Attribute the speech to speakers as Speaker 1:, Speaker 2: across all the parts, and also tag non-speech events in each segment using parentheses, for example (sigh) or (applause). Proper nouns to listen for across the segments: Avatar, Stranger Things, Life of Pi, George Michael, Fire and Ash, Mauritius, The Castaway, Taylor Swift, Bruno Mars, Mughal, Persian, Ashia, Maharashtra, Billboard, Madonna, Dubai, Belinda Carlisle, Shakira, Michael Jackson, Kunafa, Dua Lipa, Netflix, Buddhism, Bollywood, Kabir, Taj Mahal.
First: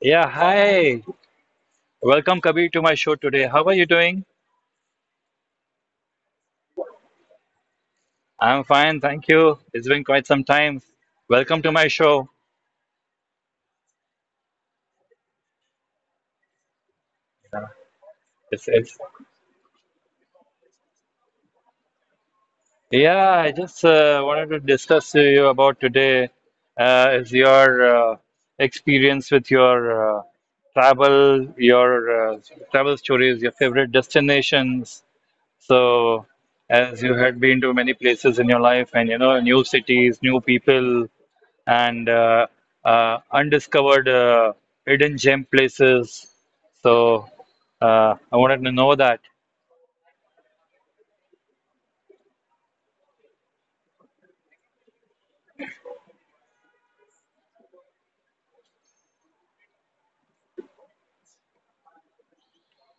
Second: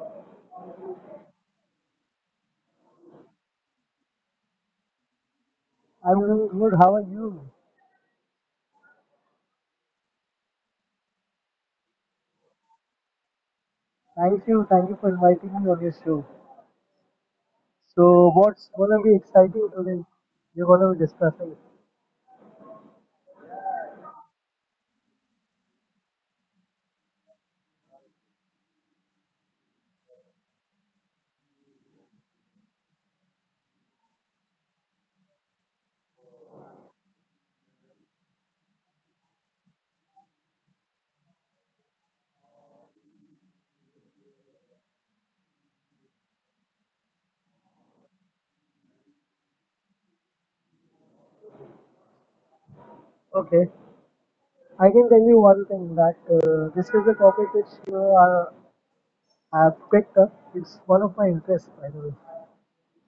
Speaker 1: Yeah, hi. Welcome, Kabir, to my show today. How are you doing?
Speaker 2: I'm doing good. How are you?
Speaker 1: I'm fine, thank you. It's been quite some time. Welcome to my show.
Speaker 2: Thank you. Thank you for inviting me on your show. So,
Speaker 1: It's,
Speaker 2: what's
Speaker 1: it's,
Speaker 2: gonna be exciting today? You're gonna be discussing.
Speaker 1: yeah, I just wanted to discuss to you about today is your experience with your travel, your uh, travel stories, your favorite destinations. So, as you had been to many places in your life and you know, new cities, new people. And undiscovered hidden gem places. So I wanted to know that.
Speaker 2: Okay. I can tell you one thing that this is a topic which I have picked up. It's one of my interests, by the way.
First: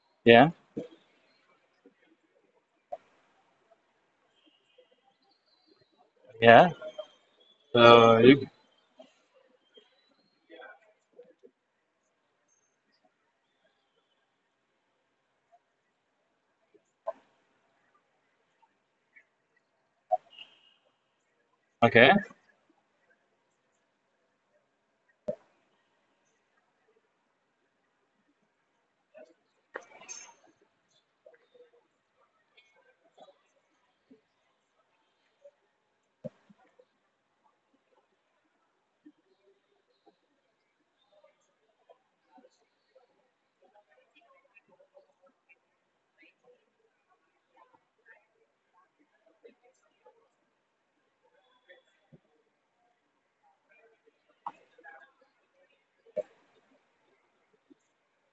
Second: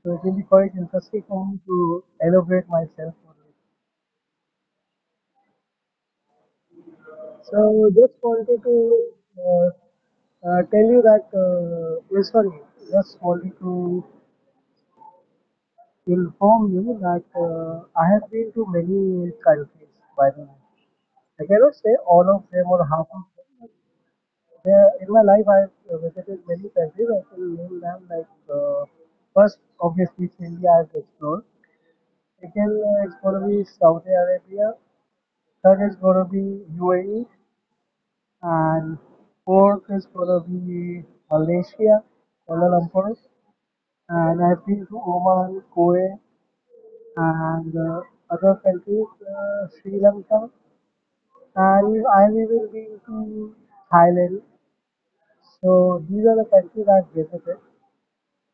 Speaker 2: So, it will be
Speaker 1: Yeah,
Speaker 2: quite interesting for me to elaborate myself on
Speaker 1: yeah.
Speaker 2: it. So, just
Speaker 1: So you-
Speaker 2: wanted to uh, tell you that, yeah, sorry, just wanted to inform you that I have been to many countries, by the way. I cannot say
Speaker 1: okay,
Speaker 2: all of them or half of them. But there, in my life, I've visited many countries. I can name them like first, obviously, it's India I've explored. Second, it's going to be Saudi Arabia. Third is going to be UAE, and fourth is going to be Malaysia, Kuala Lumpur. And I've been to Oman, Kuwait, and other countries, Sri Lanka, and I we will be to Thailand. So these are the countries I've visited,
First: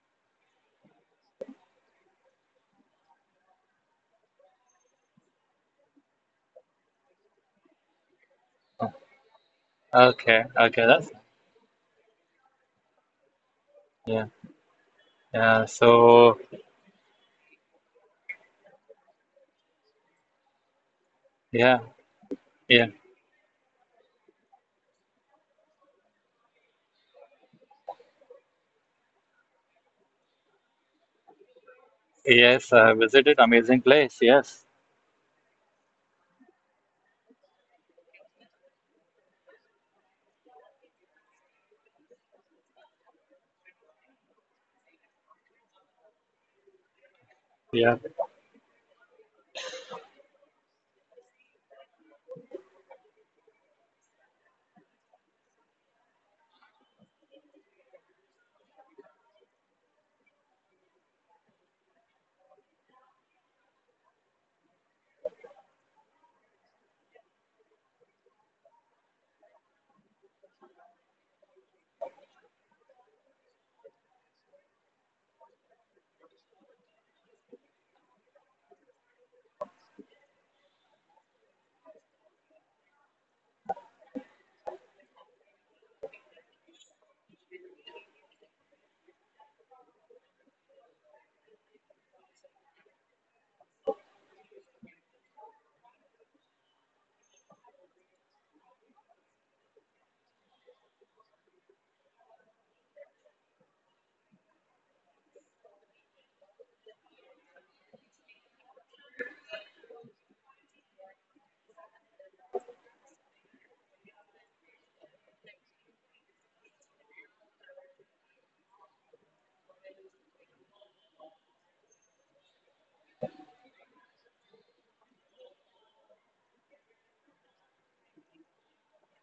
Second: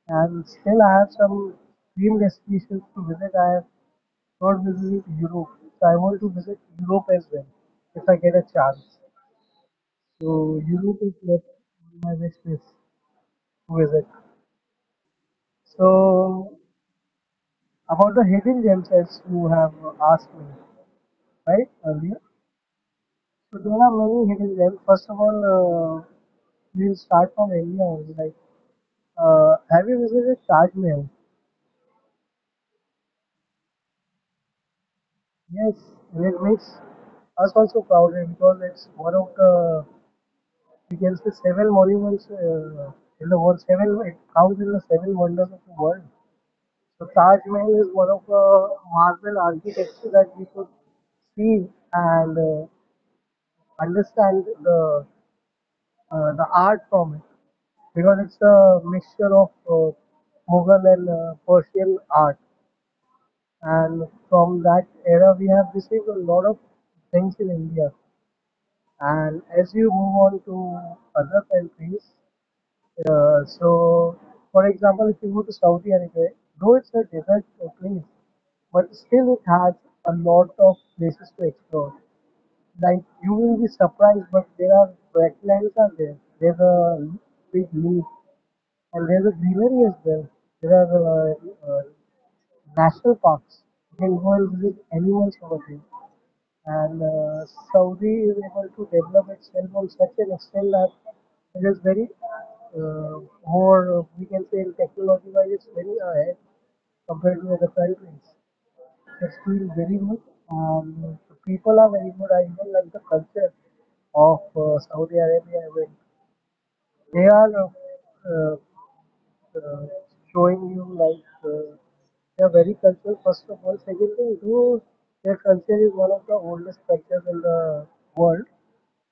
Speaker 2: and still I have some dream destinations to visit. I have not visited Europe, so I want to visit Europe as well if I get a chance.
Speaker 1: okay,
Speaker 2: So
Speaker 1: okay.
Speaker 2: Europe
Speaker 1: That's
Speaker 2: is left on my wish list to visit.
Speaker 1: Yeah, yeah. So
Speaker 2: So about the hidden gems as you have asked me, right
Speaker 1: yeah,
Speaker 2: earlier.
Speaker 1: yeah,
Speaker 2: So there are many hidden gems. First of all, we'll start from India only. Like, have you visited Taj Mahal?
Speaker 1: yes. I visited amazing place. Yes,
Speaker 2: Yes, and it makes us also proud eh, because it's one of the, we can say, seven monuments in the world. Seven, it counts in the seven wonders of the world. So Taj Mahal
Speaker 1: yeah,
Speaker 2: is one of the marvel architecture that we could see and understand the art from it because it's a mixture of Mughal and Persian art. And from that era, we have received a lot of things in India. And as you move on to other countries, so for example, if you go to Saudi Arabia, though it's a desert place, but still it has a lot of places to explore. Like you will be surprised, but there are wetlands are there. There's a big lake and there's a greenery as well. There are uh, national parks. You can go and visit animals over there. And Saudi is able to develop itself on such an extent that it is very uh, more, we can say, in technology wise, it's very ahead compared to other countries. It's doing very good. The people are very good. I even like the culture of Saudi Arabia. When they are uh, showing you like, uh, they are very cultural. First of all, secondly, though their culture is one of the oldest cultures in the world,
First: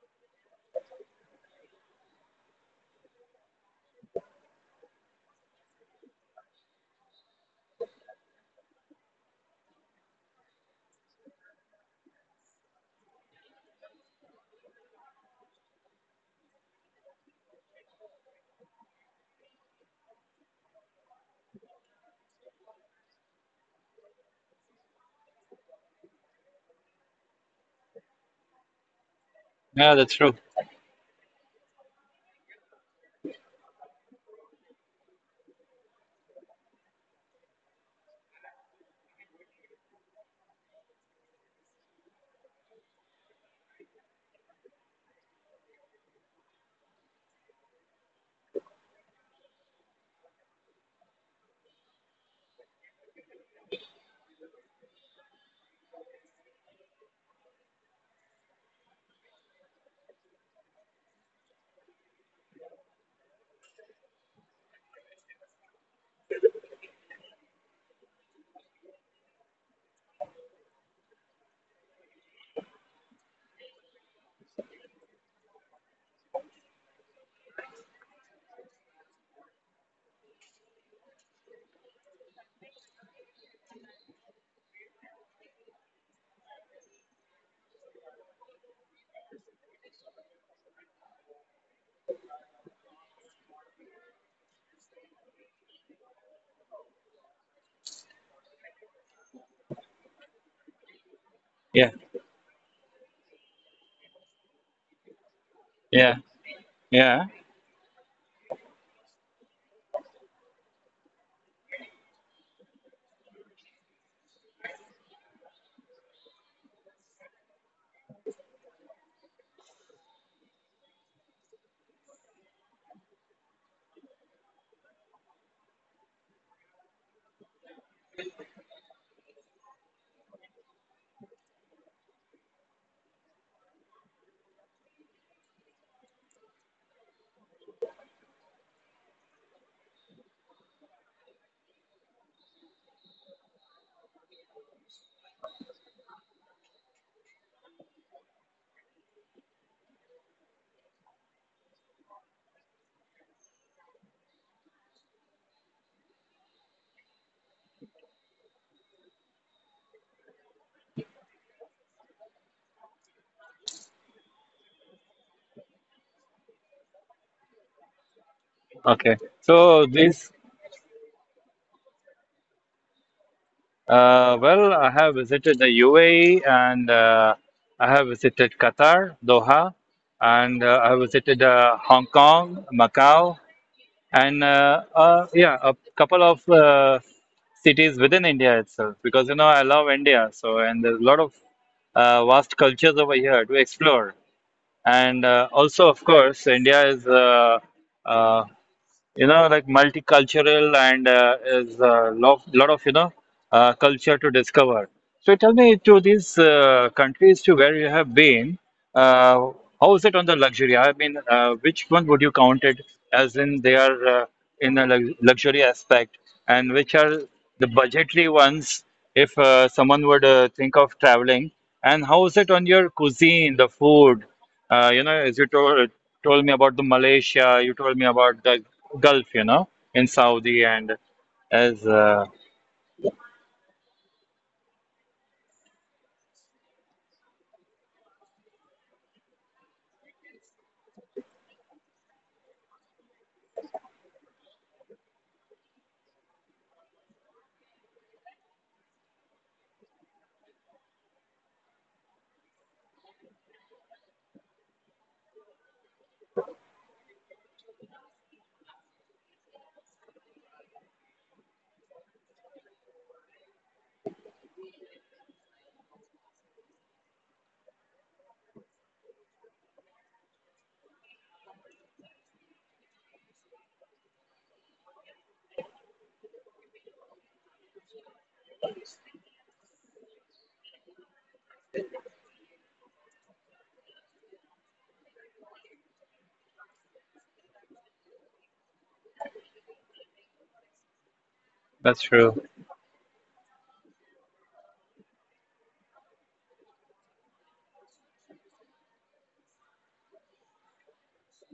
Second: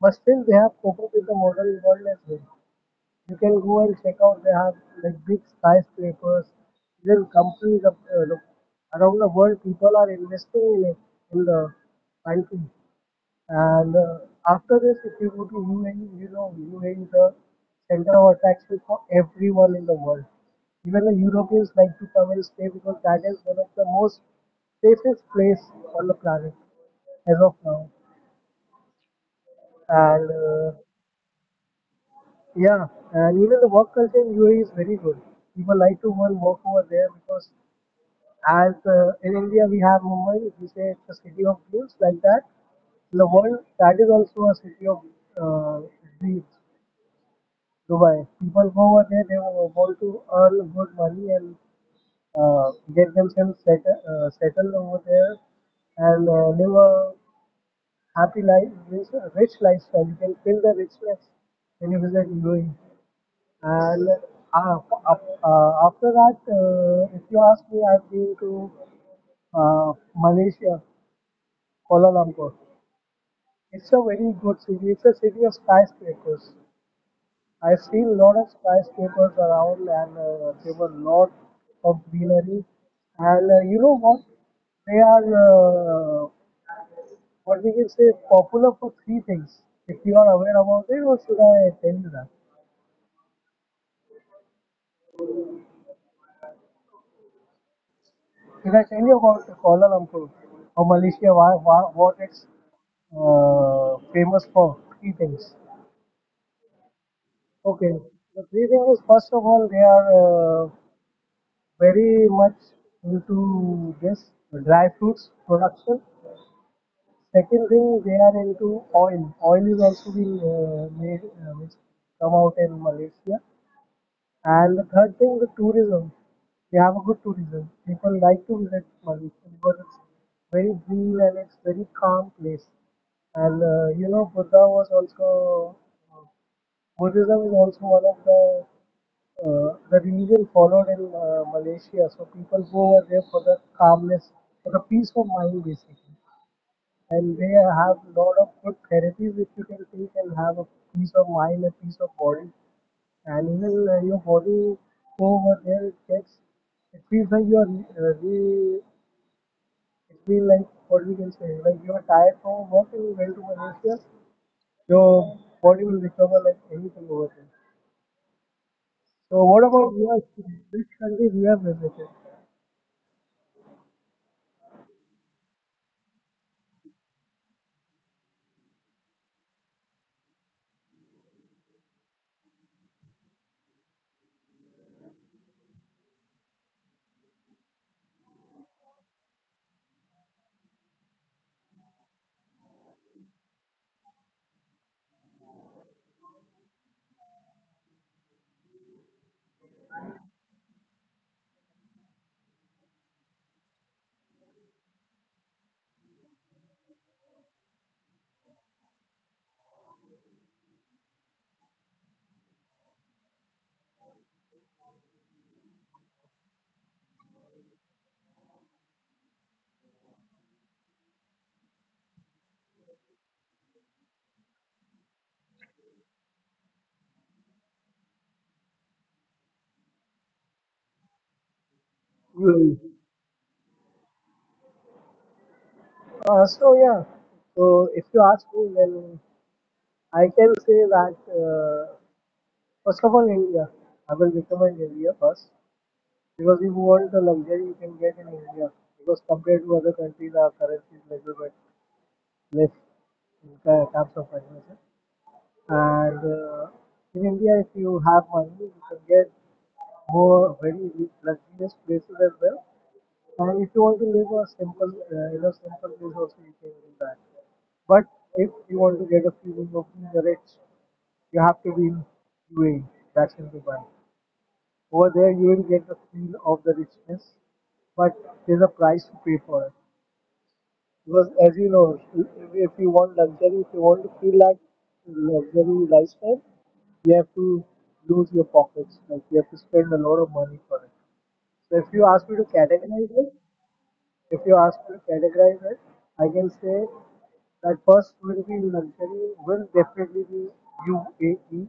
Speaker 2: but still they have coped with the modern world as well. You can go and check out. They have like big skyscrapers. Even companies around the world, people are investing in it in the country. And after this, if you go to UAE, you know UAE is the center of attraction for everyone in the world. Even the Europeans like to come and stay because that is one of the most safest place on the planet as of now.
Speaker 1: yeah. That's
Speaker 2: And
Speaker 1: true.
Speaker 2: Yeah, and even the work culture in UAE is very good. People like to go and work over there because, as in India, we have Mumbai, we say it's a city of dreams, like that. In the world, that is also a city of uh, dreams, Dubai. People go over there, they want to earn good money and get themselves settled over there and live a happy life, rich lifestyle. You can feel the richness when you visit UAE. And uh, af- After that, if you ask me, I've been to Malaysia, Kuala Lumpur. It's a very good city. It's a city of skyscrapers. I've seen a lot of skyscrapers around, and there were a lot of greenery. And you know what? They are uh, what we can say popular for three things. If you are aware about it, or should I tell you that? Did I tell you about Kuala Lumpur? How Malaysia, why,
Speaker 1: Yeah,
Speaker 2: what it's famous for? Three things.
Speaker 1: yeah, yeah.
Speaker 2: Okay. The three things is, first of all, they are very much into this dry fruits production. Second thing, they are into oil. Oil is also being made, which come out in Malaysia. And the third thing, the tourism. We have a good tourism. People like to visit Mauritius because it's very green and it's very calm place. And you know, Buddha was also Buddhism is also one of the religion followed in Malaysia. So people go over there for the calmness, for the peace of mind, basically. And they have a lot of good therapies which you can take and have a peace of mind, a peace of body and even you body over there checks, it feels like you are it feels like, what we can say, like you are tired from work and you went to Malaysia, your body will recover like anything over there.
Speaker 1: Okay.
Speaker 2: So what
Speaker 1: So
Speaker 2: about your,
Speaker 1: this.
Speaker 2: which country you have visited?
Speaker 1: Well, I have visited the UAE and I have visited Qatar, Doha, and I have visited Hong Kong, Macau, and yeah, a couple of cities within India itself because you know I love India, so and there's a lot of vast cultures over here to explore. And also, of course, India is uh, you know like multicultural and is a lot of you know culture to discover. So tell me to these countries to where you have been. uh, how is it on the luxury? I mean, which one would you count it as in they are, in a luxury aspect, and which are the budgetary ones if someone would think of traveling? And how is it on your cuisine, the food? You know, as you told me about the Malaysia. You told me about the Gulf, you know, in Saudi and as
Speaker 2: Hmm. So yeah, so if you ask me, then I can say that first of all, India. I will recommend India first. Because if you want the luxury you can get in India. Because compared to other countries, our currency is little bit less in terms of valuation. And in India, if you have money, you can get more very luxurious places as well. And if you want to live a in a simple place also, you can do that. But if you want to get a feeling of being rich, you have to be in UAE. That's in Dubai. Over there, you will get the feel of the richness, but there's a price to pay for it. Because as you know, if you want luxury, if you want to feel like luxury lifestyle, you have to lose your pockets. Like you have to spend a lot of money for it. So if you
Speaker 1: that's
Speaker 2: ask me to
Speaker 1: true.
Speaker 2: categorize it, if you ask me to categorize it, I can say that first will be, luxury will definitely be UAE,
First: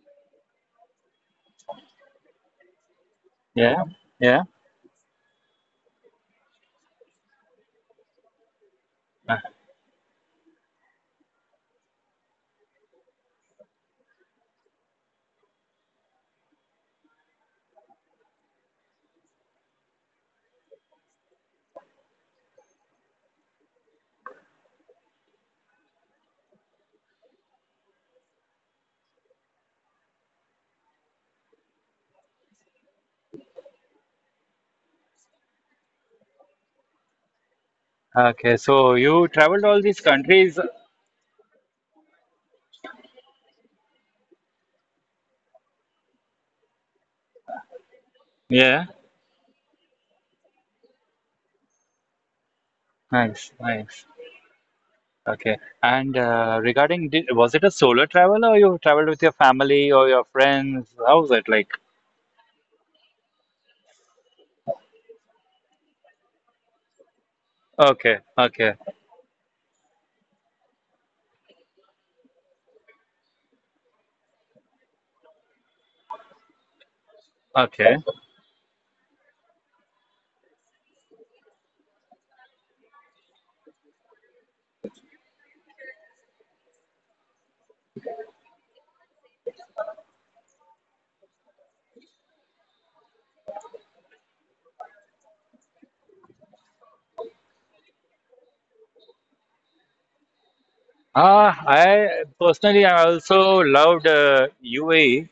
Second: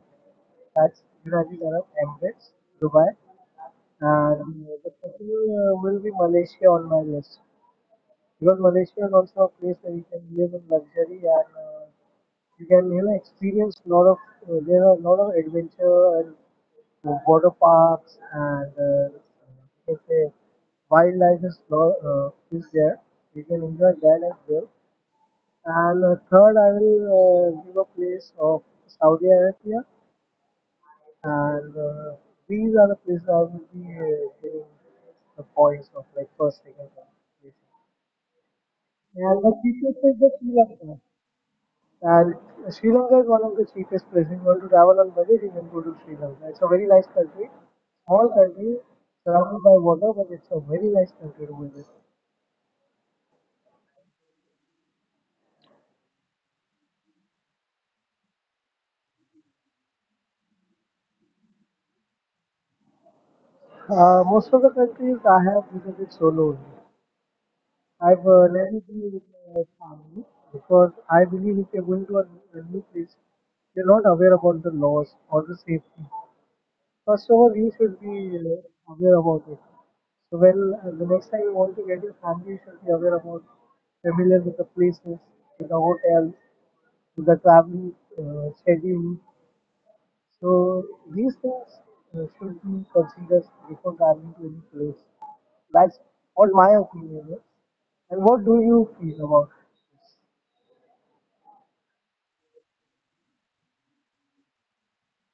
Speaker 2: that's United Arab Emirates, Dubai,
Speaker 1: Yeah, yeah.
Speaker 2: and the second will be Malaysia on my list. Because Malaysia is
Speaker 1: Uh,
Speaker 2: also a place where you can live in luxury and you can, you know, experience lot of there are a lot of adventure and water parks and you can say wildlife is there. You can enjoy that as well. And third, I will give a place of Saudi Arabia, and these are the places I will be giving the points of, like, first, second, and third place.
Speaker 1: Okay, so you
Speaker 2: And the
Speaker 1: traveled all these
Speaker 2: cheapest is the Sri
Speaker 1: countries.
Speaker 2: Lanka. And Sri Lanka is one of the cheapest places. If you want to travel on budget, you can go to Sri Lanka. It's a very nice country, small country,
Speaker 1: Yeah,
Speaker 2: surrounded by water, but it's a very nice country to visit.
Speaker 1: nice, nice. Okay, and was it a solo travel or you traveled with your family or your friends? How was it like?
Speaker 2: Most of the countries I have visited solo only.
Speaker 1: Okay,
Speaker 2: I've
Speaker 1: okay,
Speaker 2: never been with my family because I believe if you're going to a new place, you're not aware about the laws or the safety. First of all, you
Speaker 1: okay.
Speaker 2: should be aware about it. So when the next time you want to get your family, you should be aware about, familiar with the places, with the hotels, with the traveling schedule. So these things should be considered before traveling to any place. That's what my opinion is. And what do you feel about?
Speaker 1: I personally, I also loved UAE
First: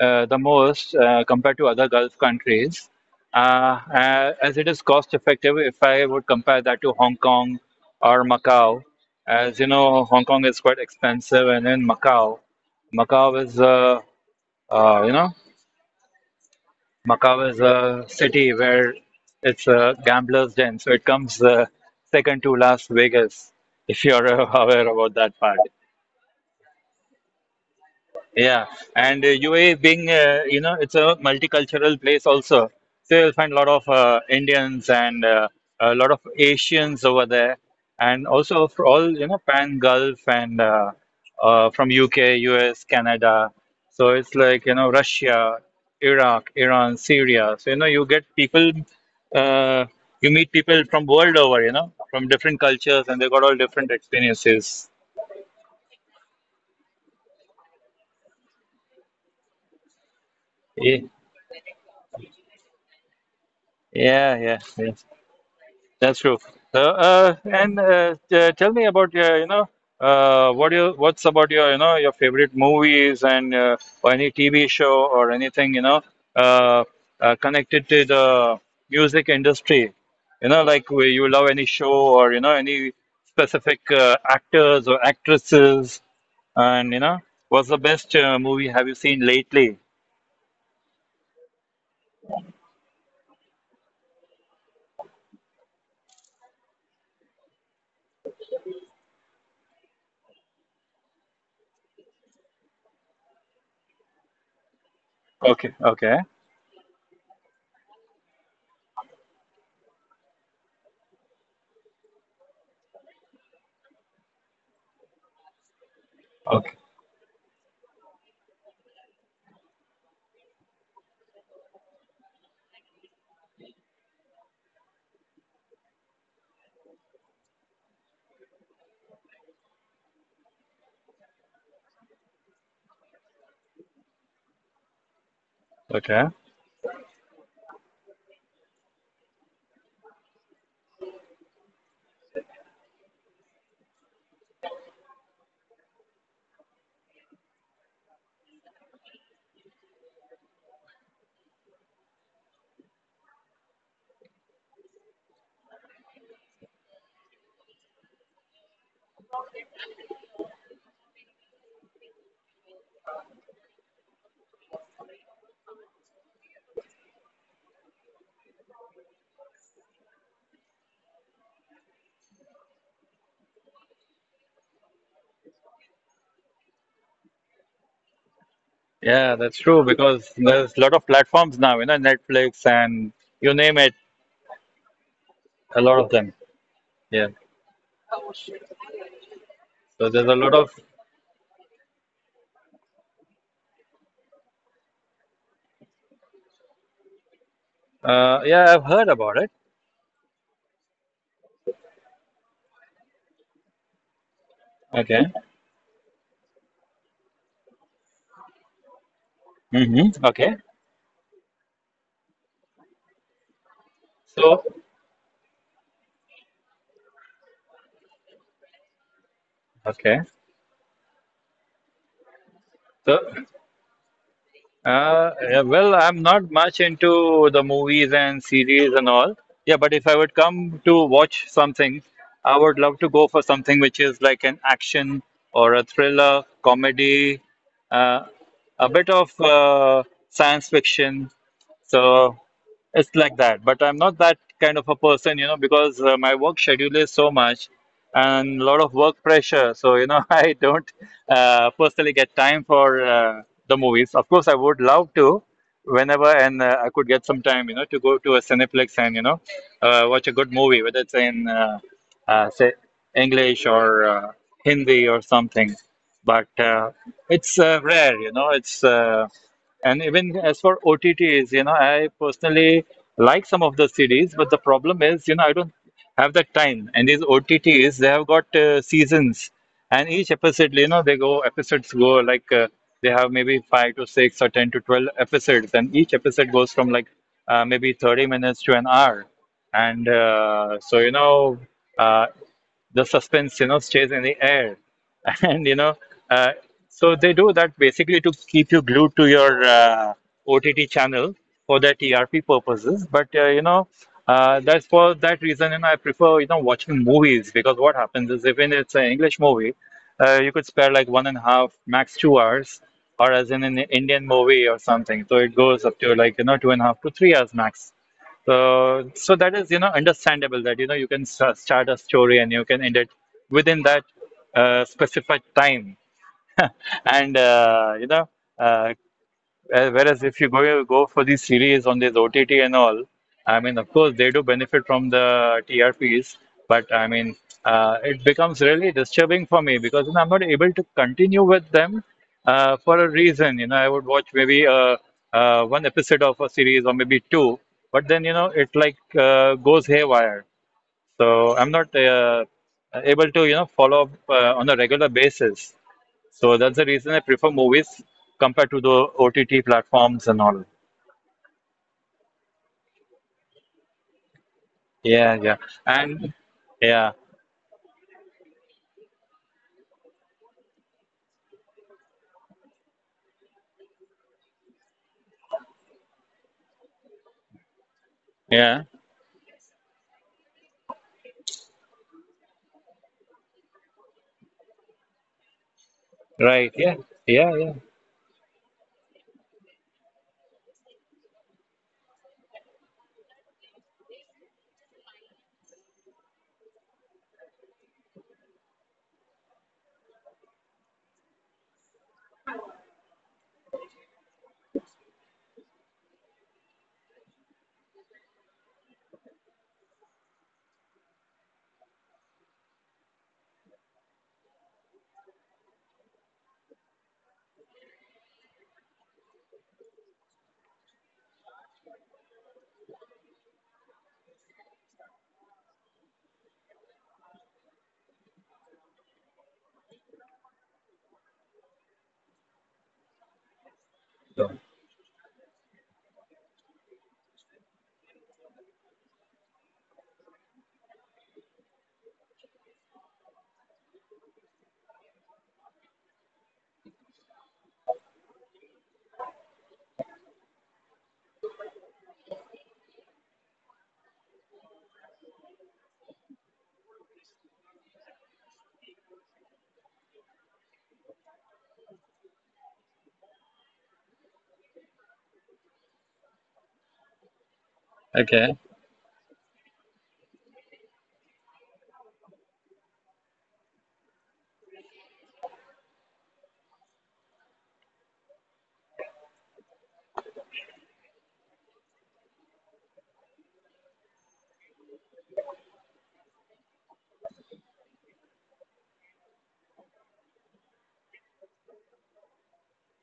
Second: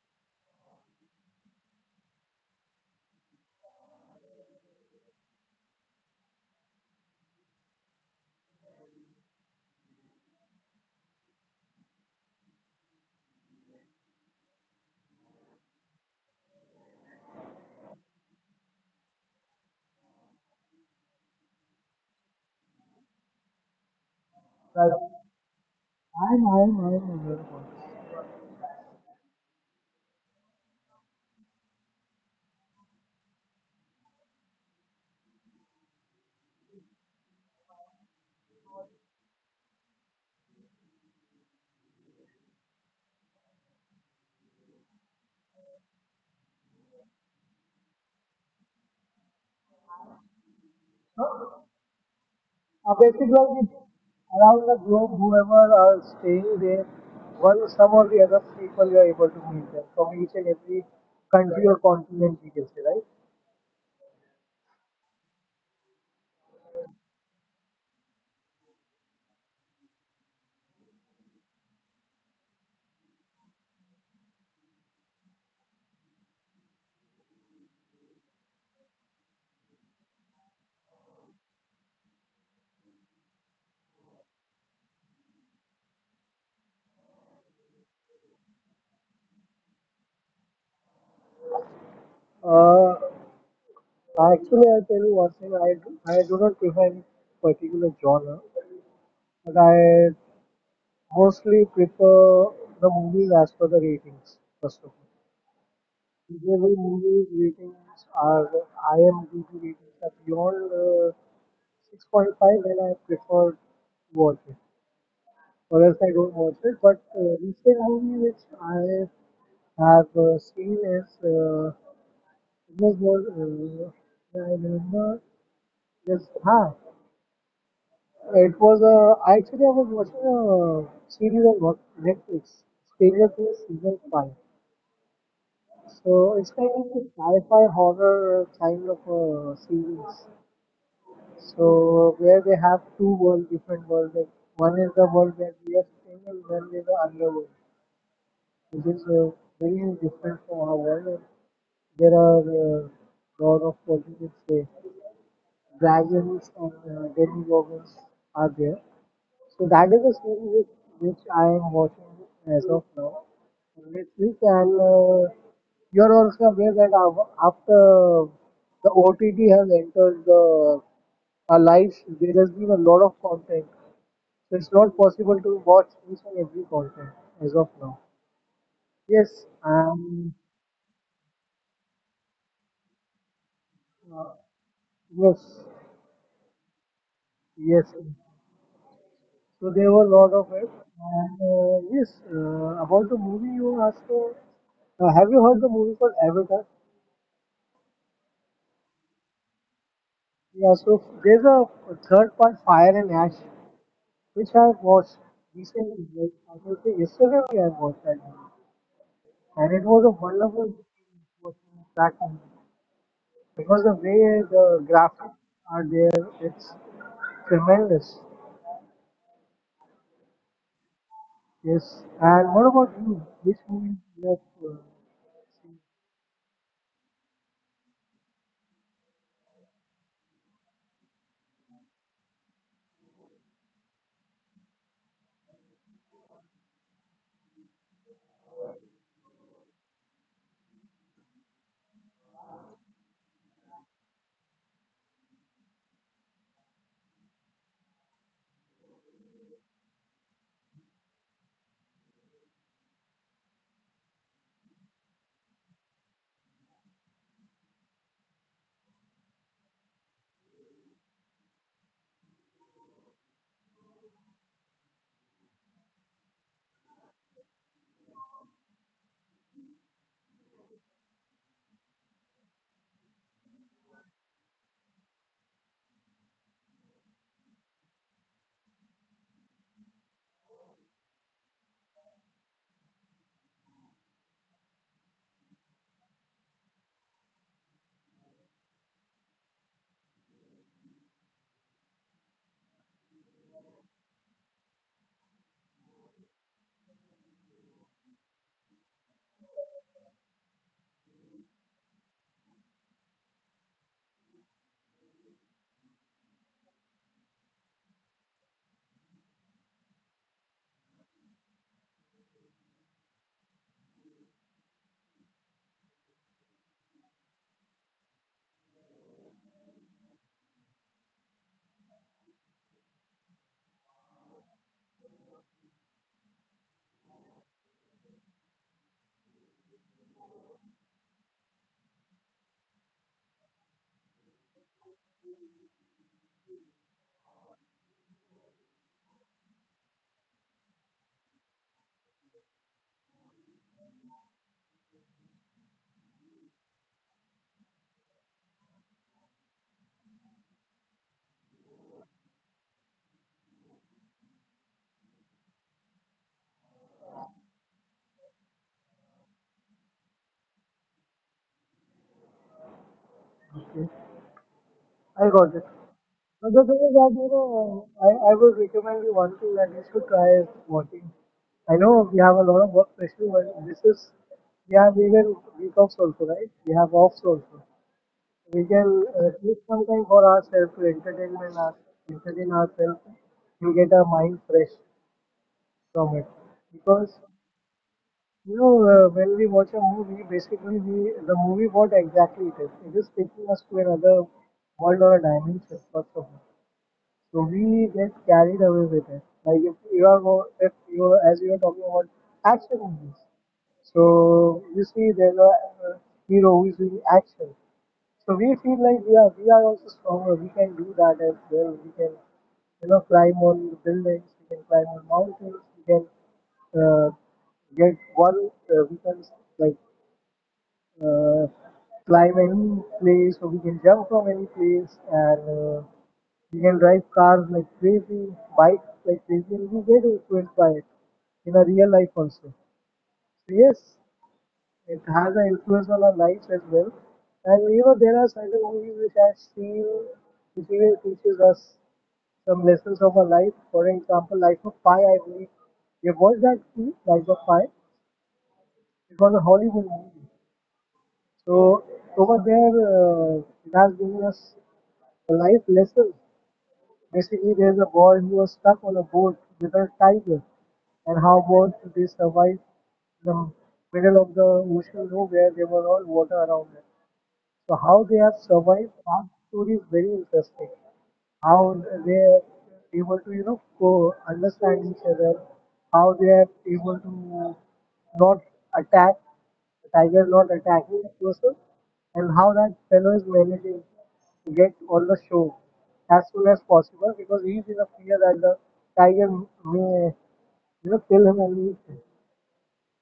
Speaker 1: the most compared to other Gulf countries, as it is cost effective if I would compare that to Hong Kong or Macau. As you know, Hong Kong is quite expensive, and then Macau. Macau is you know Macau is a city where it's a gambler's den, so it comes second to Las Vegas if you're (laughs) aware
Speaker 2: That
Speaker 1: about that part.
Speaker 2: I'm aware about this.
Speaker 1: Yeah, and UAE being, you know, it's a multicultural place also. So you'll find a lot of Indians and a lot of Asians over there, and also for all, you know, Pan Gulf and from UK, US, Canada. So it's like, you know, Russia, Iraq, Iran, Syria. So, you know, uh, you meet people from world
Speaker 2: Huh?
Speaker 1: over, you know, from different cultures, and they
Speaker 2: Basically,
Speaker 1: got all
Speaker 2: it,
Speaker 1: different
Speaker 2: around the
Speaker 1: experiences.
Speaker 2: globe, whoever are staying there, one some or the other people, you are able to meet them from each and every
Speaker 1: Ye-
Speaker 2: country or continent, we can say, right?
Speaker 1: Yeah, yeah, yeah. That's true. Tell me about your, you know, what's about your, you know, your favorite movies and or any TV show or anything, you know, uh, connected to the music industry. You know, like where you love any show or you know any specific actors or actresses, and you know, what's the best movie have you seen lately?
Speaker 2: Uh, Actually, I'll tell you one thing. I do not prefer any particular genre, but I mostly prefer the movies as per the ratings, first of all.
Speaker 1: Okay, okay,
Speaker 2: Every movie's ratings are IMDb ratings are beyond 6.5, and I prefer to watch it, or else I don't watch
Speaker 1: okay,
Speaker 2: it. But recent movie which I have seen is it was more, uh, yeah, I remember this ha it was I was watching a series on Netflix, Stranger Things season 5.
Speaker 1: okay.
Speaker 2: So it's kind of a sci-fi horror kind of a series. So where they have two world, different worlds. Like, one is the world where we are staying, and one is the underworld which is very different from our world. And there are lot of what you can say dragons and demigorgons are there. So that is the series which I am watching as of now on Netflix. And you are also aware that after the OTT has entered the our lives, there has been a lot of content. So it's not possible to watch each and every content as of now.
Speaker 1: Yeah,
Speaker 2: Yes,
Speaker 1: that's true because there's a lot of platforms now, you know, Netflix and you name it,
Speaker 2: uh, yes,
Speaker 1: a lot of them. Yeah.
Speaker 2: yes. So there were
Speaker 1: So
Speaker 2: a
Speaker 1: there's
Speaker 2: lot
Speaker 1: a lot
Speaker 2: of
Speaker 1: of
Speaker 2: it, and yes, about the movie you asked for. Have you heard the movie called Avatar?
Speaker 1: Yeah, I've heard about it.
Speaker 2: Yeah. So there's a third part, Fire and Ash, which I watched
Speaker 1: Okay.
Speaker 2: recently. Like I can say yesterday only I watched that, movie. And it was a
Speaker 1: Mm-hmm. Okay.
Speaker 2: wonderful experience watching that movie because the way
Speaker 1: So,
Speaker 2: the graphics are there, it's tremendous.
Speaker 1: okay.
Speaker 2: Yes. And what about
Speaker 1: So,
Speaker 2: you? Which movie you have uh,
Speaker 1: yeah,
Speaker 2: seen?
Speaker 1: well, I'm not much into the movies and series and all. Yeah, but if I would come to watch something, I would love to go for something which is like an action or a thriller, comedy, uh, a bit of science fiction. So it's like that. But I'm not that kind of a person, you know, because my work schedule is so much and a lot of work pressure. So, you know, (laughs) I don't personally get time for the movies. Of course, I would love to whenever and I could get some time, you know, to go to a Cineplex and, you know, watch a good movie, whether it's in, say, English or Hindi or something. But it's rare, you know, it's. And even as for OTTs, you know, I personally like some of the series, but the problem is, you know, I don't have that time. And these OTTs, they have got seasons, and each episode, you know, they go episodes go like they have maybe 5 to 6 or 10 to 12 episodes, and each episode goes from like maybe 30 minutes to an hour. And so, you know, uh, the suspense, you know, stays in the air. (laughs) And you know, uh, so they do that basically to keep you glued to your OTT channel for their TRP purposes. But you know, that's for that reason. And I prefer you know watching movies because what happens is even if it's an English movie, you could spare like one and a half max 2 hours, or as in an Indian movie or something. So it goes up to like you know two and a half to 3 hours max. So that is, you know, understandable that, you know, you can start a story and you can end it within that specified time. (laughs) And, uh, you know, uh, Whereas if you go for these series on this OTT and all, I mean, of course, they do benefit from the TRPs, but I mean, it becomes really disturbing for me because you know, I'm not able to continue with them for a reason. You know, I would watch maybe one episode of a series or maybe two, but then you know, it like goes haywire. So I'm not able to you know follow up on a regular basis. So that's the reason I prefer movies compared to the OTT platforms and all.
Speaker 2: Okay. I
Speaker 1: Yeah, yeah.
Speaker 2: got it.
Speaker 1: And
Speaker 2: But the thing is
Speaker 1: yeah,
Speaker 2: that, you know, I would recommend you one to at least to try watching. I know we have a lot of work pressure, but this is, we have even week offs also, right? We have offs also. We
Speaker 1: yeah.
Speaker 2: can take some time for ourselves to entertainment, our, entertain ourselves. You get our mind fresh from it.
Speaker 1: Right. Yeah.
Speaker 2: Because
Speaker 1: Yeah, yeah.
Speaker 2: you know, when we watch a movie, basically we, the movie what exactly it is. It is taking us to another world or a dimension, first of all. So we get carried away with it. Like if you are more, if as you are talking about action movies. So you see, there's a hero who is doing action. So we feel like yeah, we are also stronger. We can do that as well. We can, you know, climb on the buildings. We can climb on mountains. We can uh, get one. We can like uh, climb any place, or we can jump from any place, and we can drive cars like crazy, bike like crazy, and we get influenced by it in our real life also. So yes,
Speaker 1: So,
Speaker 2: it has an influence on our lives as well. And you know, there are certain movies which I seen which even teaches us some lessons of our life. For example, Life of Pi, I believe. You have watched that movie, Life of Pi? It was a Hollywood movie. So over there, it has given us a life lesson. Basically, there's a boy who was stuck on a boat with a tiger, and how about they survived the middle of the ocean, where there were all water around them. So how they have
Speaker 1: okay.
Speaker 2: survived past story is very interesting. How they are able to, you know, go understand each other, how they are able to not attack, the tiger not attacking the person, and how that fellow is managing to get on the show as soon as possible because he is in a fear that the tiger may, you know, kill him and eat him.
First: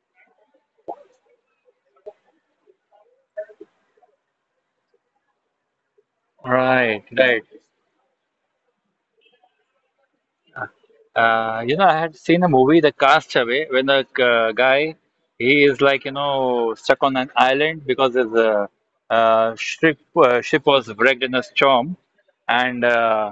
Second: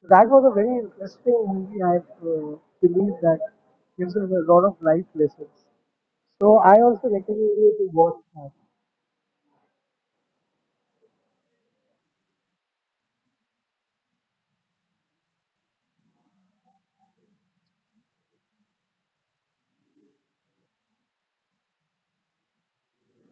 Speaker 2: That was a very interesting movie. I believe that gives us a lot of life lessons. So I
Speaker 1: Right,
Speaker 2: also recommend
Speaker 1: right.
Speaker 2: you to watch that.
Speaker 1: You know, I had seen a movie, The Castaway, when the guy, he is like, you know, stuck on an island because his ship was wrecked in a storm, and uh,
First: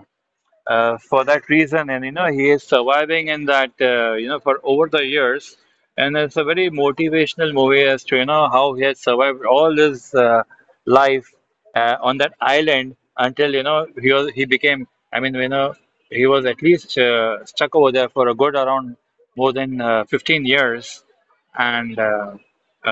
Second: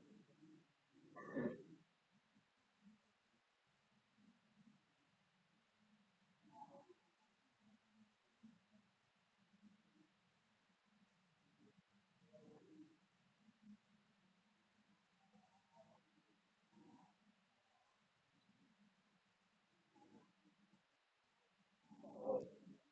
Speaker 1: uh, for that reason and you know he is surviving in that you know for over the years, and it's a very motivational movie as to you know how he has survived all his life on that island until you know he became, I mean you know he was at least stuck over there for a good around more than 15 years, and uh,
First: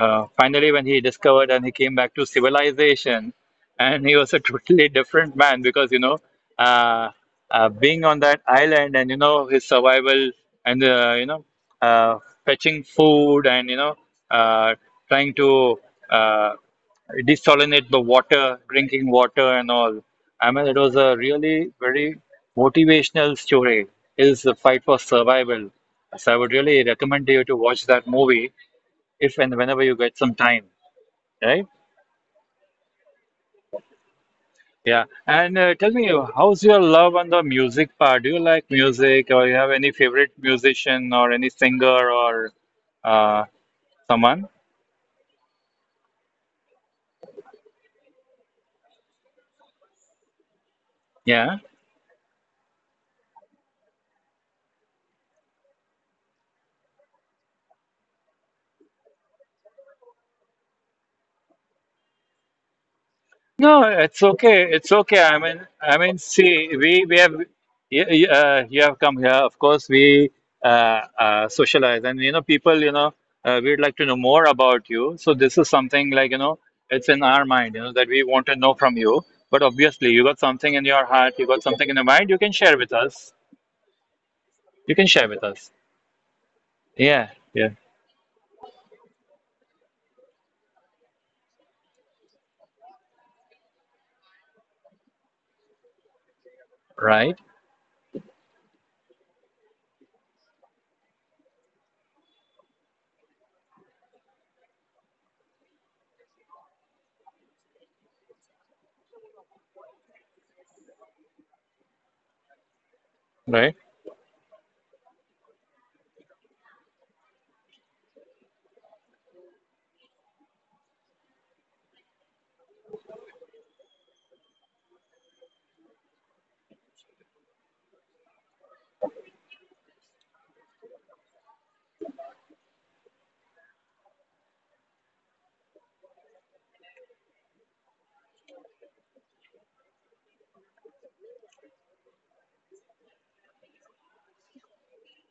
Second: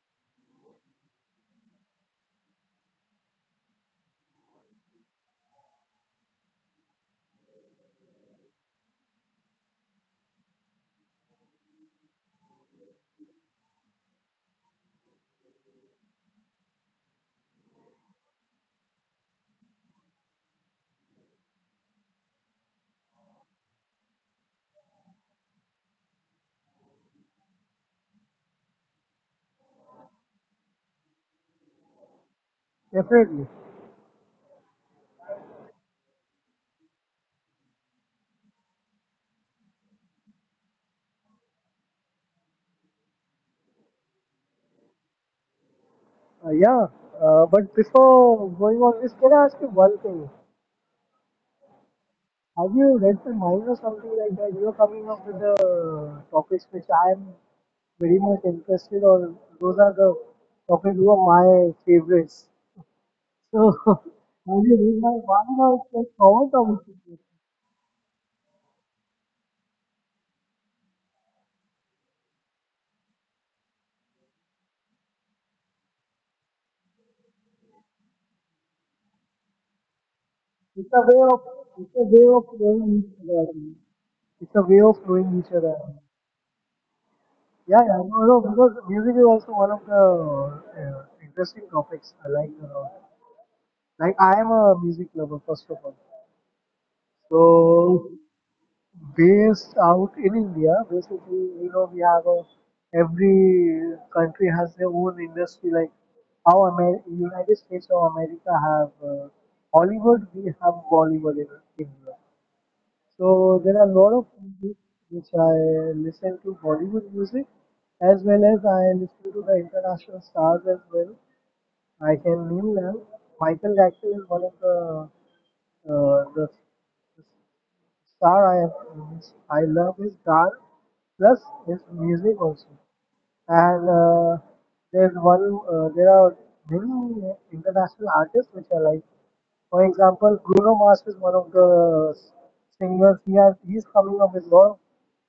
Speaker 1: uh, finally when he discovered and he came back to civilization, and he was a (laughs) totally different man because you know uh, being on that island and you know his survival and you know uh, fetching food and you know uh, trying to uh, desalinate the water, drinking water and all. I mean it was a really very motivational story, is the fight for survival. So I would really recommend you to watch that movie if and whenever you get some time. Right.
Speaker 2: Definitely.
Speaker 1: Yeah, and tell me, how's your love on the music part? Do you like music, or you have any favorite musician, or any singer, or uh, someone?
Speaker 2: Yeah. But before going on this, can I ask you one thing?
Speaker 1: Yeah.
Speaker 2: Have you read the mind or something like that? You're coming up with the topics which I'm very much interested on. Those are the topics who are my favorites. So
Speaker 1: No,
Speaker 2: (laughs) have
Speaker 1: it's okay.
Speaker 2: you
Speaker 1: It's
Speaker 2: read my
Speaker 1: okay. I
Speaker 2: mind
Speaker 1: mean,
Speaker 2: or it's
Speaker 1: I mean,
Speaker 2: just common
Speaker 1: see, we
Speaker 2: topics?
Speaker 1: have y- y- you have come here. Of course, we socialize, and you know, people, you know, we'd like to know more about you. So this is something like you know, it's in our mind, you know, that we want to know from you. But obviously, you got something in
Speaker 2: It's a
Speaker 1: your
Speaker 2: way
Speaker 1: heart,
Speaker 2: of,
Speaker 1: you got something in
Speaker 2: it's a
Speaker 1: your
Speaker 2: way
Speaker 1: mind, you
Speaker 2: of
Speaker 1: can share with
Speaker 2: knowing each
Speaker 1: us.
Speaker 2: other. I think. It's a way
Speaker 1: You
Speaker 2: of
Speaker 1: can share
Speaker 2: knowing
Speaker 1: with
Speaker 2: each
Speaker 1: us.
Speaker 2: other.
Speaker 1: Yeah, yeah.
Speaker 2: Yeah, yeah, no, no, because music is also one of the interesting topics I like a lot. Like I am a music lover first of all.
Speaker 1: Right,
Speaker 2: So based out in India, basically, you know, we have a every country has their own industry. Like how United States of America have Hollywood, we have Bollywood in India. So
Speaker 1: right.
Speaker 2: there are a lot of music which I listen to Bollywood music as well as I listen to the international stars as well. I can name them. Michael Jackson is one of uh, the, the Star I have means I love his dance plus his music also. And there are many international artists which I like. For example, Bruno Mars is one of the singers. He's coming up with a lot of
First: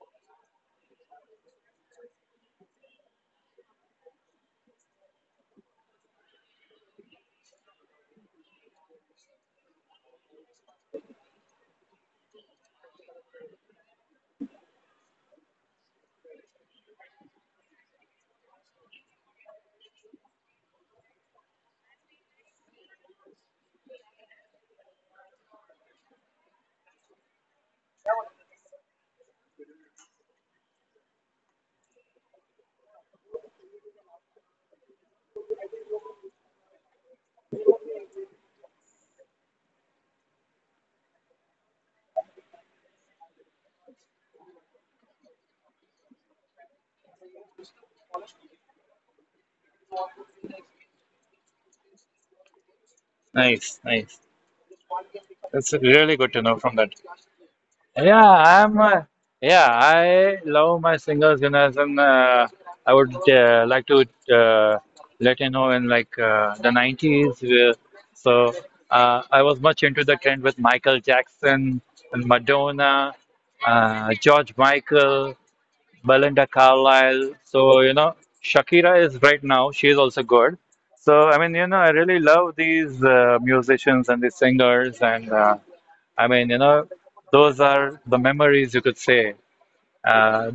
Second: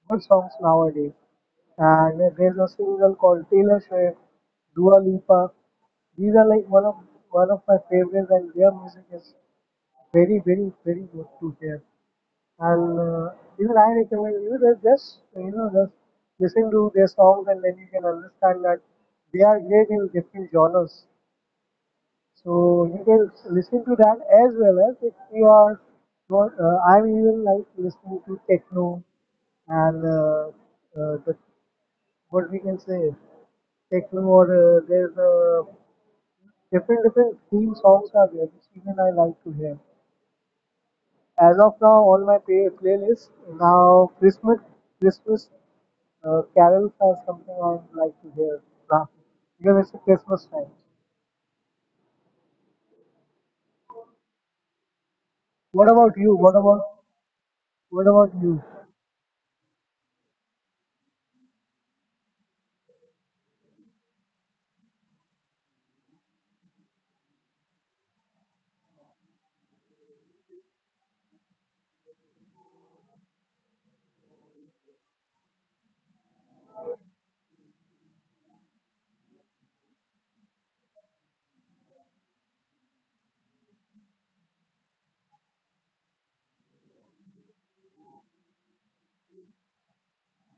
Speaker 2: good songs nowadays. And there's a single called Taylor Swift, Dua Lipa. These are like one of my favorites, and their music is very, very, very good to hear. And even I recommend you that just you know just listen to their songs and then you can understand that they are great in different genres. So you can listen to that as well as if you are not. I'm even like listening to techno and the what we can say techno or there's a different different theme songs are there which even I like to hear. As of now all my playlist now Christmas Christmas carols or something I would like to hear now, because it's a Christmas time.
Speaker 1: Nice, nice. That's
Speaker 2: What about
Speaker 1: really good
Speaker 2: you?
Speaker 1: to know from that.
Speaker 2: What
Speaker 1: Yeah,
Speaker 2: about you?
Speaker 1: I'm. Uh, yeah, I love my singers, and as in, I would like to uh, let you know in like the 90s. So I was much into the trend with Michael Jackson and Madonna, George Michael. Belinda Carlisle. So, you know, Shakira is right now, she is also good. So, I mean, you know, I really love these musicians and these singers. And I mean, you know, those are the memories you could say. Uh,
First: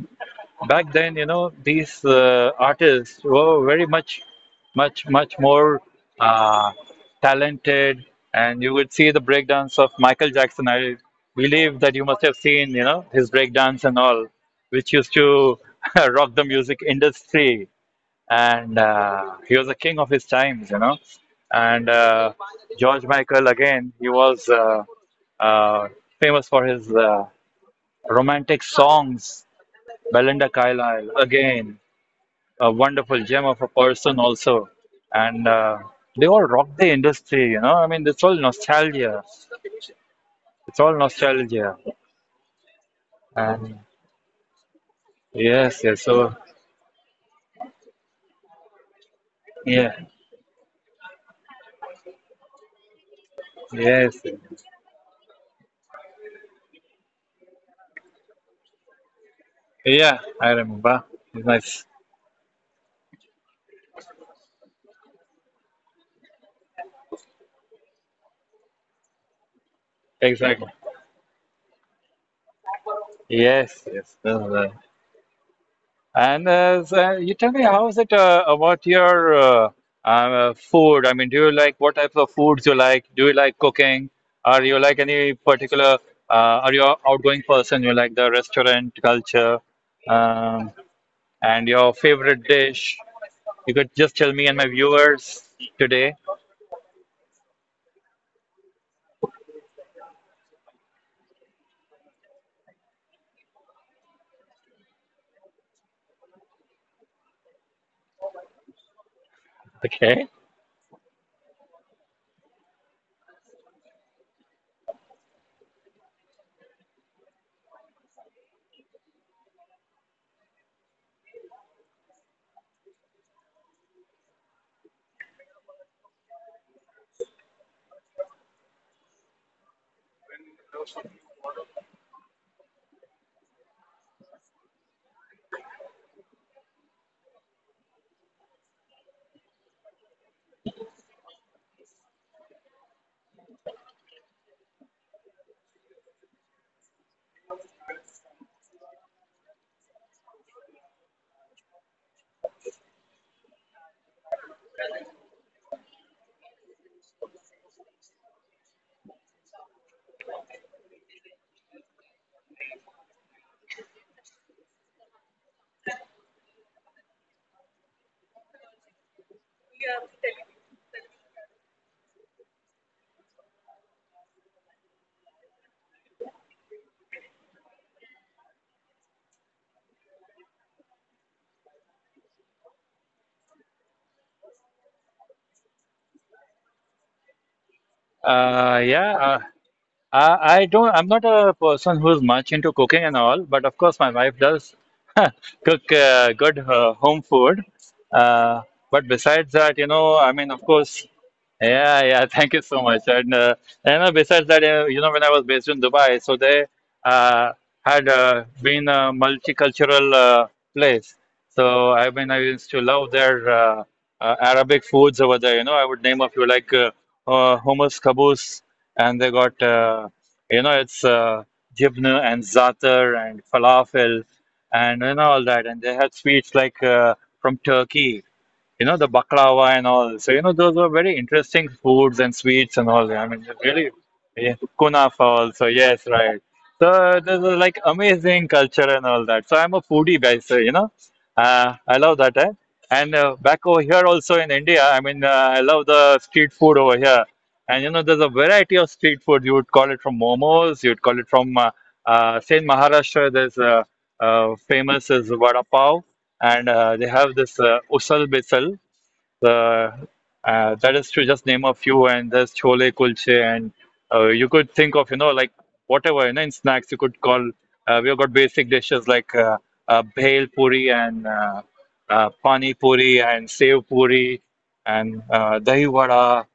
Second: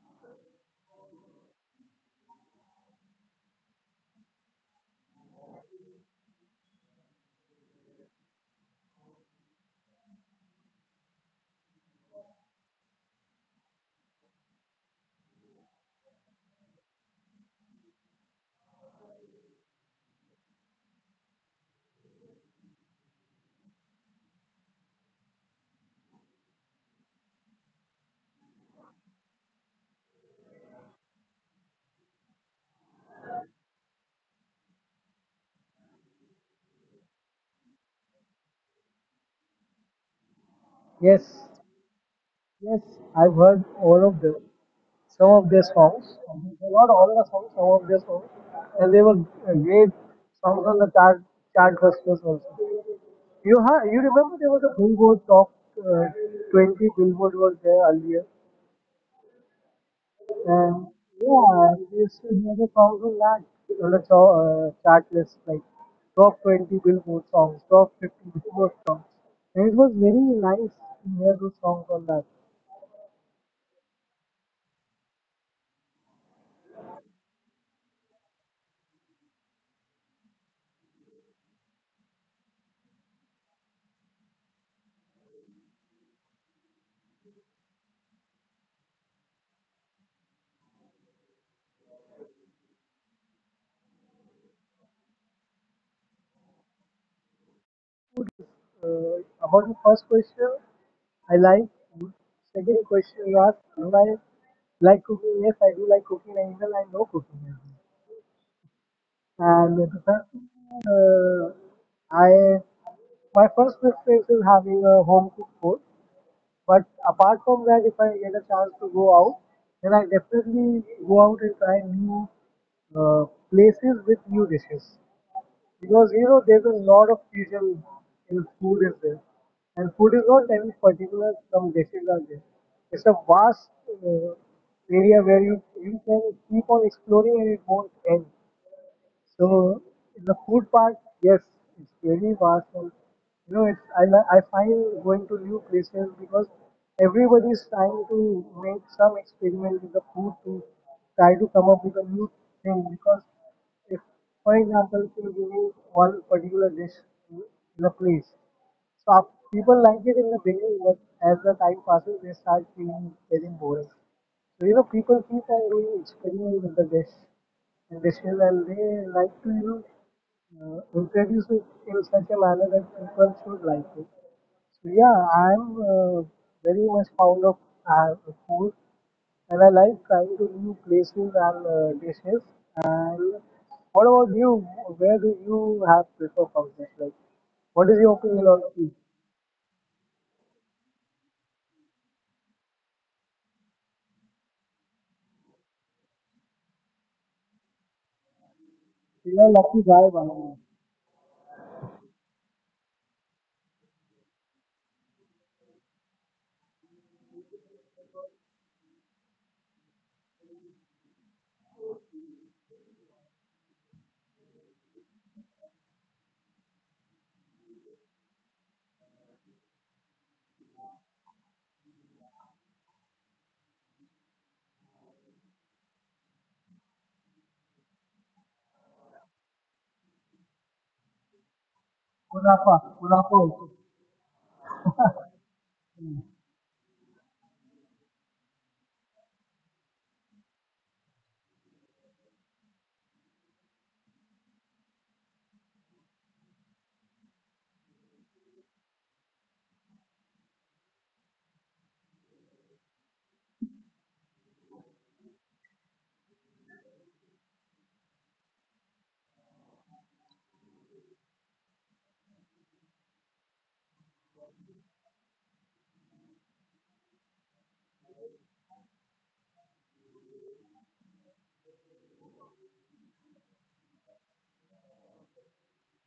Speaker 1: Back then, you know, these artists were very much, much, much more uh, talented, and you would see the breakdance of Michael Jackson. I believe that you must have seen, you know, his breakdance and all, which used to (laughs) rock the music industry, and he was a king of his times, you know. And George Michael, again, he was uh, famous for his romantic songs. Belinda Carlisle, again a wonderful gem of a person also, and they all rock the industry. You know, I mean, it's all nostalgia. It's all
Speaker 2: Yes,
Speaker 1: nostalgia.
Speaker 2: yes, I've heard
Speaker 1: And
Speaker 2: all of them. Some of their
Speaker 1: yes, yes.
Speaker 2: songs,
Speaker 1: So
Speaker 2: not all the songs, some of their songs, and they were great
Speaker 1: yeah,
Speaker 2: songs on the chartbusters also. You
Speaker 1: yes,
Speaker 2: remember there was a Billboard top uh, 20 Billboard was there earlier.
Speaker 1: yeah. I
Speaker 2: Uh,
Speaker 1: remember. It's
Speaker 2: yeah,
Speaker 1: nice.
Speaker 2: we used to hear the songs on that on the chart list, like top 20 Billboard songs, top 50 Billboard songs, and it was very
Speaker 1: Exactly.
Speaker 2: nice to hear those songs on that.
Speaker 1: Yes, yes. And you tell me, how is it about your food? I mean, do you like what types of foods you like? Do you like cooking? Are you like any particular? Are you an outgoing person? You like the restaurant culture? Um, and your favorite dish? You could just tell me and my viewers today.
Speaker 2: About the first question, I like food. Second question you asked, do I like cooking? Yes, I do like cooking, and even I know cooking as well.
Speaker 1: Okay.
Speaker 2: And the third thing, uh, I my first preference is having a home cooked food. But apart from that, if I get a chance to go out, then I definitely go out and try new uh, places with new dishes. Because you know, there's a lot of fusion in food as well. And food is not any particular, some dishes are there. It's a vast area where you can keep on exploring and it won't end. So in the food part, yes, it's very vast. And, you know, it's I find going to new places because everybody is trying to make some experiment with the food to try to come up with a new thing. Because if, for example, if you give me one particular dish in a place, so people like it in the beginning, but as the time passes, they start feeling getting boring. So you know, people keep on doing experiment with the dish and dishes, and they like to you know introduce it in such a manner that people should like it. So yeah, I'm uh, very much fond of uh, food, and I like trying to new places and dishes. And what about you? Where do you have prefer cocktails? Like, what is your opinion on
Speaker 1: Yeah.
Speaker 2: tea?
Speaker 1: I don't, I'm not a person who's much into cooking and all, but of course, my wife does (laughs) cook good home food. Uh, but besides
Speaker 2: We
Speaker 1: that, you
Speaker 2: are a
Speaker 1: know,
Speaker 2: lucky
Speaker 1: I mean,
Speaker 2: guy,
Speaker 1: of
Speaker 2: by the way.
Speaker 1: course, yeah, yeah. (laughs) Thank you so much. And besides that, you know, when I was based in Dubai, so they uh, had been a multicultural place. So I mean, I used to love their Arabic foods over there. You know, I would name a few like hummus kabous, and they got you know, it's jibna and zatar and falafel, and you know all that. And they had sweets like from Turkey, you know, the baklava and all. So, you know, those were very interesting foods and sweets and all.
Speaker 2: Kunafa,
Speaker 1: I mean,
Speaker 2: kunafa
Speaker 1: really,
Speaker 2: also.
Speaker 1: yeah, kunafa also, yes, right. So, there's a, like amazing culture and all that. So, I'm a foodie guy, so, you know, I love that. Eh? And back over here also in India, I mean, I love the street food over here. And, you know, there's a variety of street food. You would call it from momos, you would call it from, say, in Maharashtra, there's famous as vada pav and they have this usal besal. The that is to just name a few, and there's chole kulche, and you could think of, you know, like whatever you know in snacks you could call. We've got basic dishes like bhel puri and pani puri and sev puri and dahi vada.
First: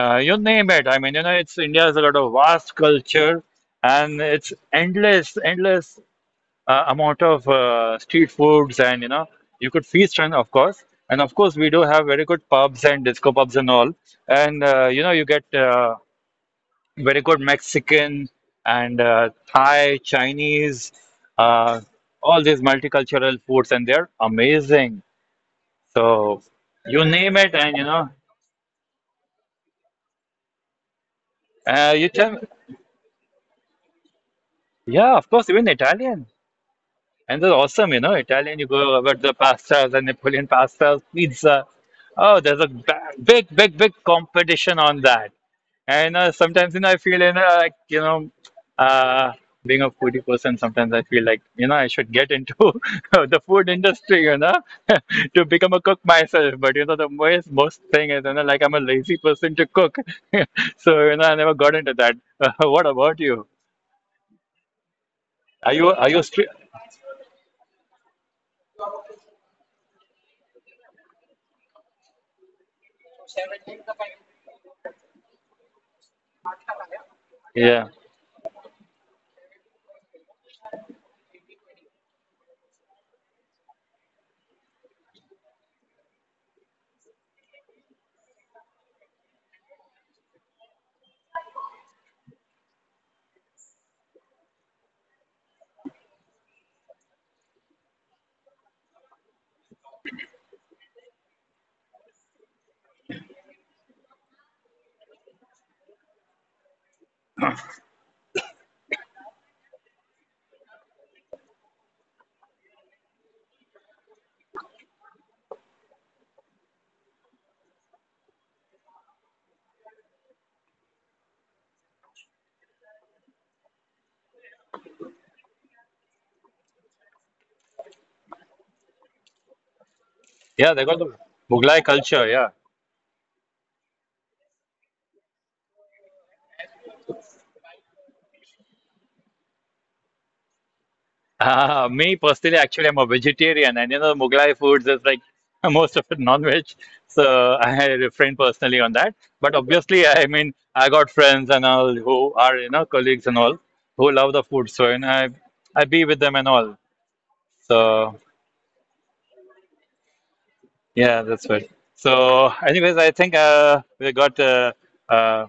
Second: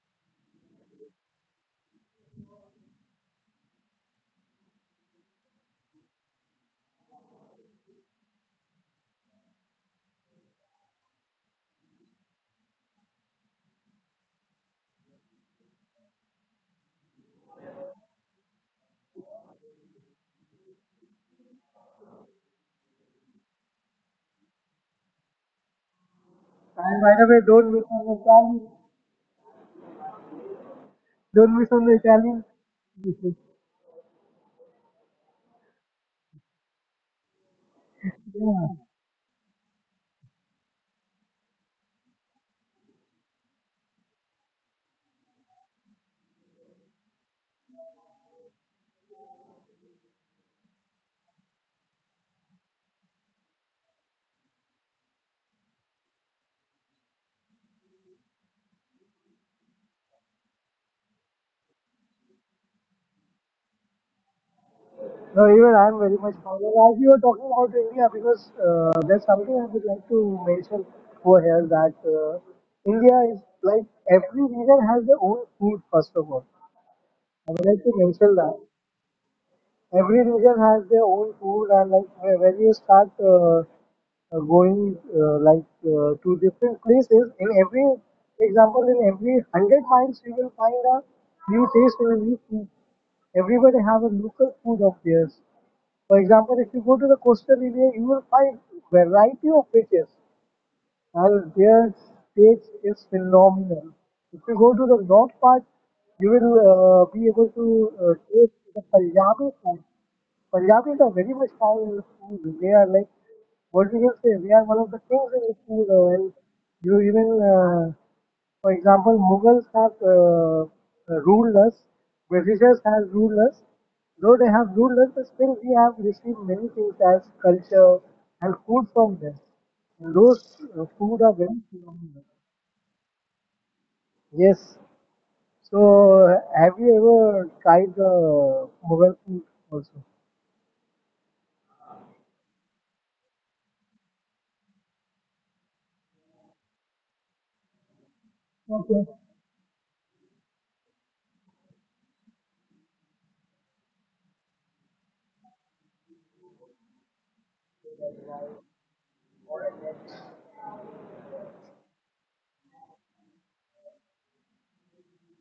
Speaker 1: You name it. I mean, you know, it's India has a lot of vast culture, and it's endless, endless amount of street foods, and you know you could feast on, of course. And of course we do have very good pubs and disco pubs and all, and you know you get very good Mexican and Thai Chinese, uh, all these multicultural foods, and they're amazing. So
Speaker 2: And
Speaker 1: you
Speaker 2: by the
Speaker 1: name
Speaker 2: way,
Speaker 1: it,
Speaker 2: don't
Speaker 1: and you know
Speaker 2: misunderstand. Don't
Speaker 1: you can,
Speaker 2: misunderstand. (laughs) This is-
Speaker 1: yeah, of course, even Italian. And they're awesome, you know. Italian, you
Speaker 2: Yeah.
Speaker 1: go about the pastas and Napoleon pastas, pizza. Oh, there's a big, big, big competition on that. And sometimes, you know, I feel, you know, like, you know, uh, being a foodie person, sometimes I feel like, you know, I should get into (laughs) the food industry, you know, (laughs) to become a cook myself. But, you know, the most thing is, you know, like I'm a lazy person to cook. (laughs) So, you know, I never got into that. (laughs) What about you?
Speaker 2: No, even
Speaker 1: Are
Speaker 2: I
Speaker 1: you
Speaker 2: am
Speaker 1: are
Speaker 2: very
Speaker 1: you
Speaker 2: much
Speaker 1: street.
Speaker 2: fond of. As you were talking about India, because there's something I would like to mention over here that India is like every region has their own food. First of all, I would like
Speaker 1: Yeah.
Speaker 2: to mention that. Every region has their own food, and like when you start going like to different places, in every example, in every hundred miles, you will find a new taste and a new food. Everybody have a local food of theirs. For example, if you go to the coastal area, you will find variety of fishes and their taste is phenomenal. If you go to the north part, you will be able to taste the Punjabi food. Punjabis are very much fond in food. They are like, what do you say? They are one of the kings in the food. And you even for example, Mughals have ruled us, Britishers have ruled us. Though they have ruled us, but still we have received many things as culture and food from them. And those
Speaker 1: Yeah, they got the
Speaker 2: food are very
Speaker 1: Mughlai culture,
Speaker 2: phenomenal.
Speaker 1: yeah.
Speaker 2: Yes. So, have you ever tried the Mughal food also?
Speaker 1: Me personally, actually, I'm a vegetarian, and you know, Mughlai foods is like (laughs) most of it non-veg, so I refrain personally on that.
Speaker 2: Okay.
Speaker 1: But obviously, I mean, I got friends and all who are, you know, colleagues and all who love the food, so and I be with them and all. So yeah, that's what. So anyways, I think we got uh,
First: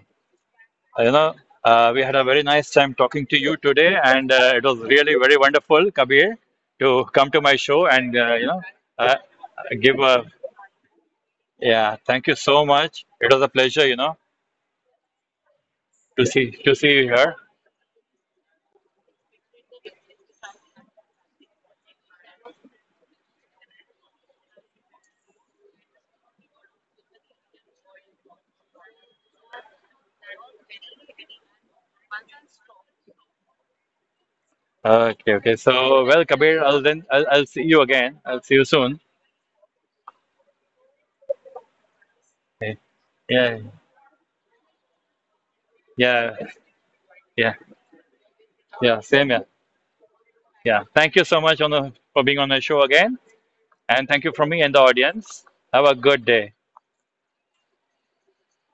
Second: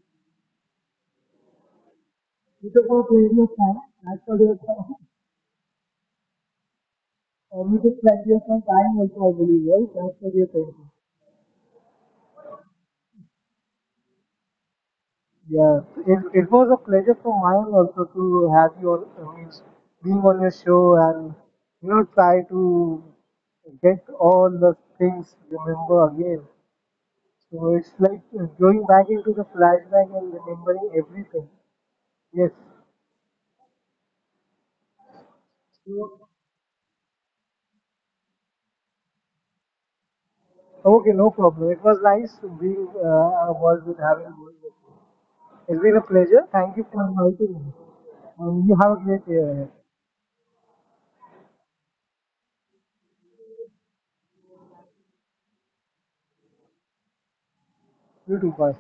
Speaker 1: You know, we had a very
Speaker 2: You
Speaker 1: nice
Speaker 2: took
Speaker 1: time
Speaker 2: a
Speaker 1: talking
Speaker 2: period
Speaker 1: to
Speaker 2: of
Speaker 1: you
Speaker 2: time.
Speaker 1: today,
Speaker 2: That's
Speaker 1: and
Speaker 2: what you're
Speaker 1: it was
Speaker 2: (laughs)
Speaker 1: really very wonderful, Kabir, to come to my
Speaker 2: And you
Speaker 1: show
Speaker 2: took
Speaker 1: and
Speaker 2: plenty
Speaker 1: uh,
Speaker 2: of
Speaker 1: you know
Speaker 2: time
Speaker 1: uh,
Speaker 2: also, I believe, right?
Speaker 1: give
Speaker 2: That's
Speaker 1: a,
Speaker 2: what you're saying.
Speaker 1: yeah. Thank you so much. It was a pleasure, you know,
Speaker 2: Yeah, it,
Speaker 1: to
Speaker 2: it
Speaker 1: see
Speaker 2: was a
Speaker 1: to see you
Speaker 2: pleasure for
Speaker 1: here.
Speaker 2: mine also to have you on, I mean, being on your show and you know try to get all the things remember again. So it's like going back into the flashback and remembering everything. Yes.
Speaker 1: Okay, okay. So
Speaker 2: So,
Speaker 1: well, Kabir, I'll then I'll see you again. I'll see you soon.
Speaker 2: okay, no problem. It was nice being
Speaker 1: Yeah,
Speaker 2: was with having you, with me. It's been a
Speaker 1: yeah,
Speaker 2: pleasure. Thank you for inviting
Speaker 1: yeah,
Speaker 2: me. And you have a
Speaker 1: yeah.
Speaker 2: great
Speaker 1: Same
Speaker 2: day
Speaker 1: here.
Speaker 2: ahead.
Speaker 1: Yeah. Thank you so much on the, for being on the show again, and thank you from me and the audience. Have a good day.
Speaker 2: You too, bye.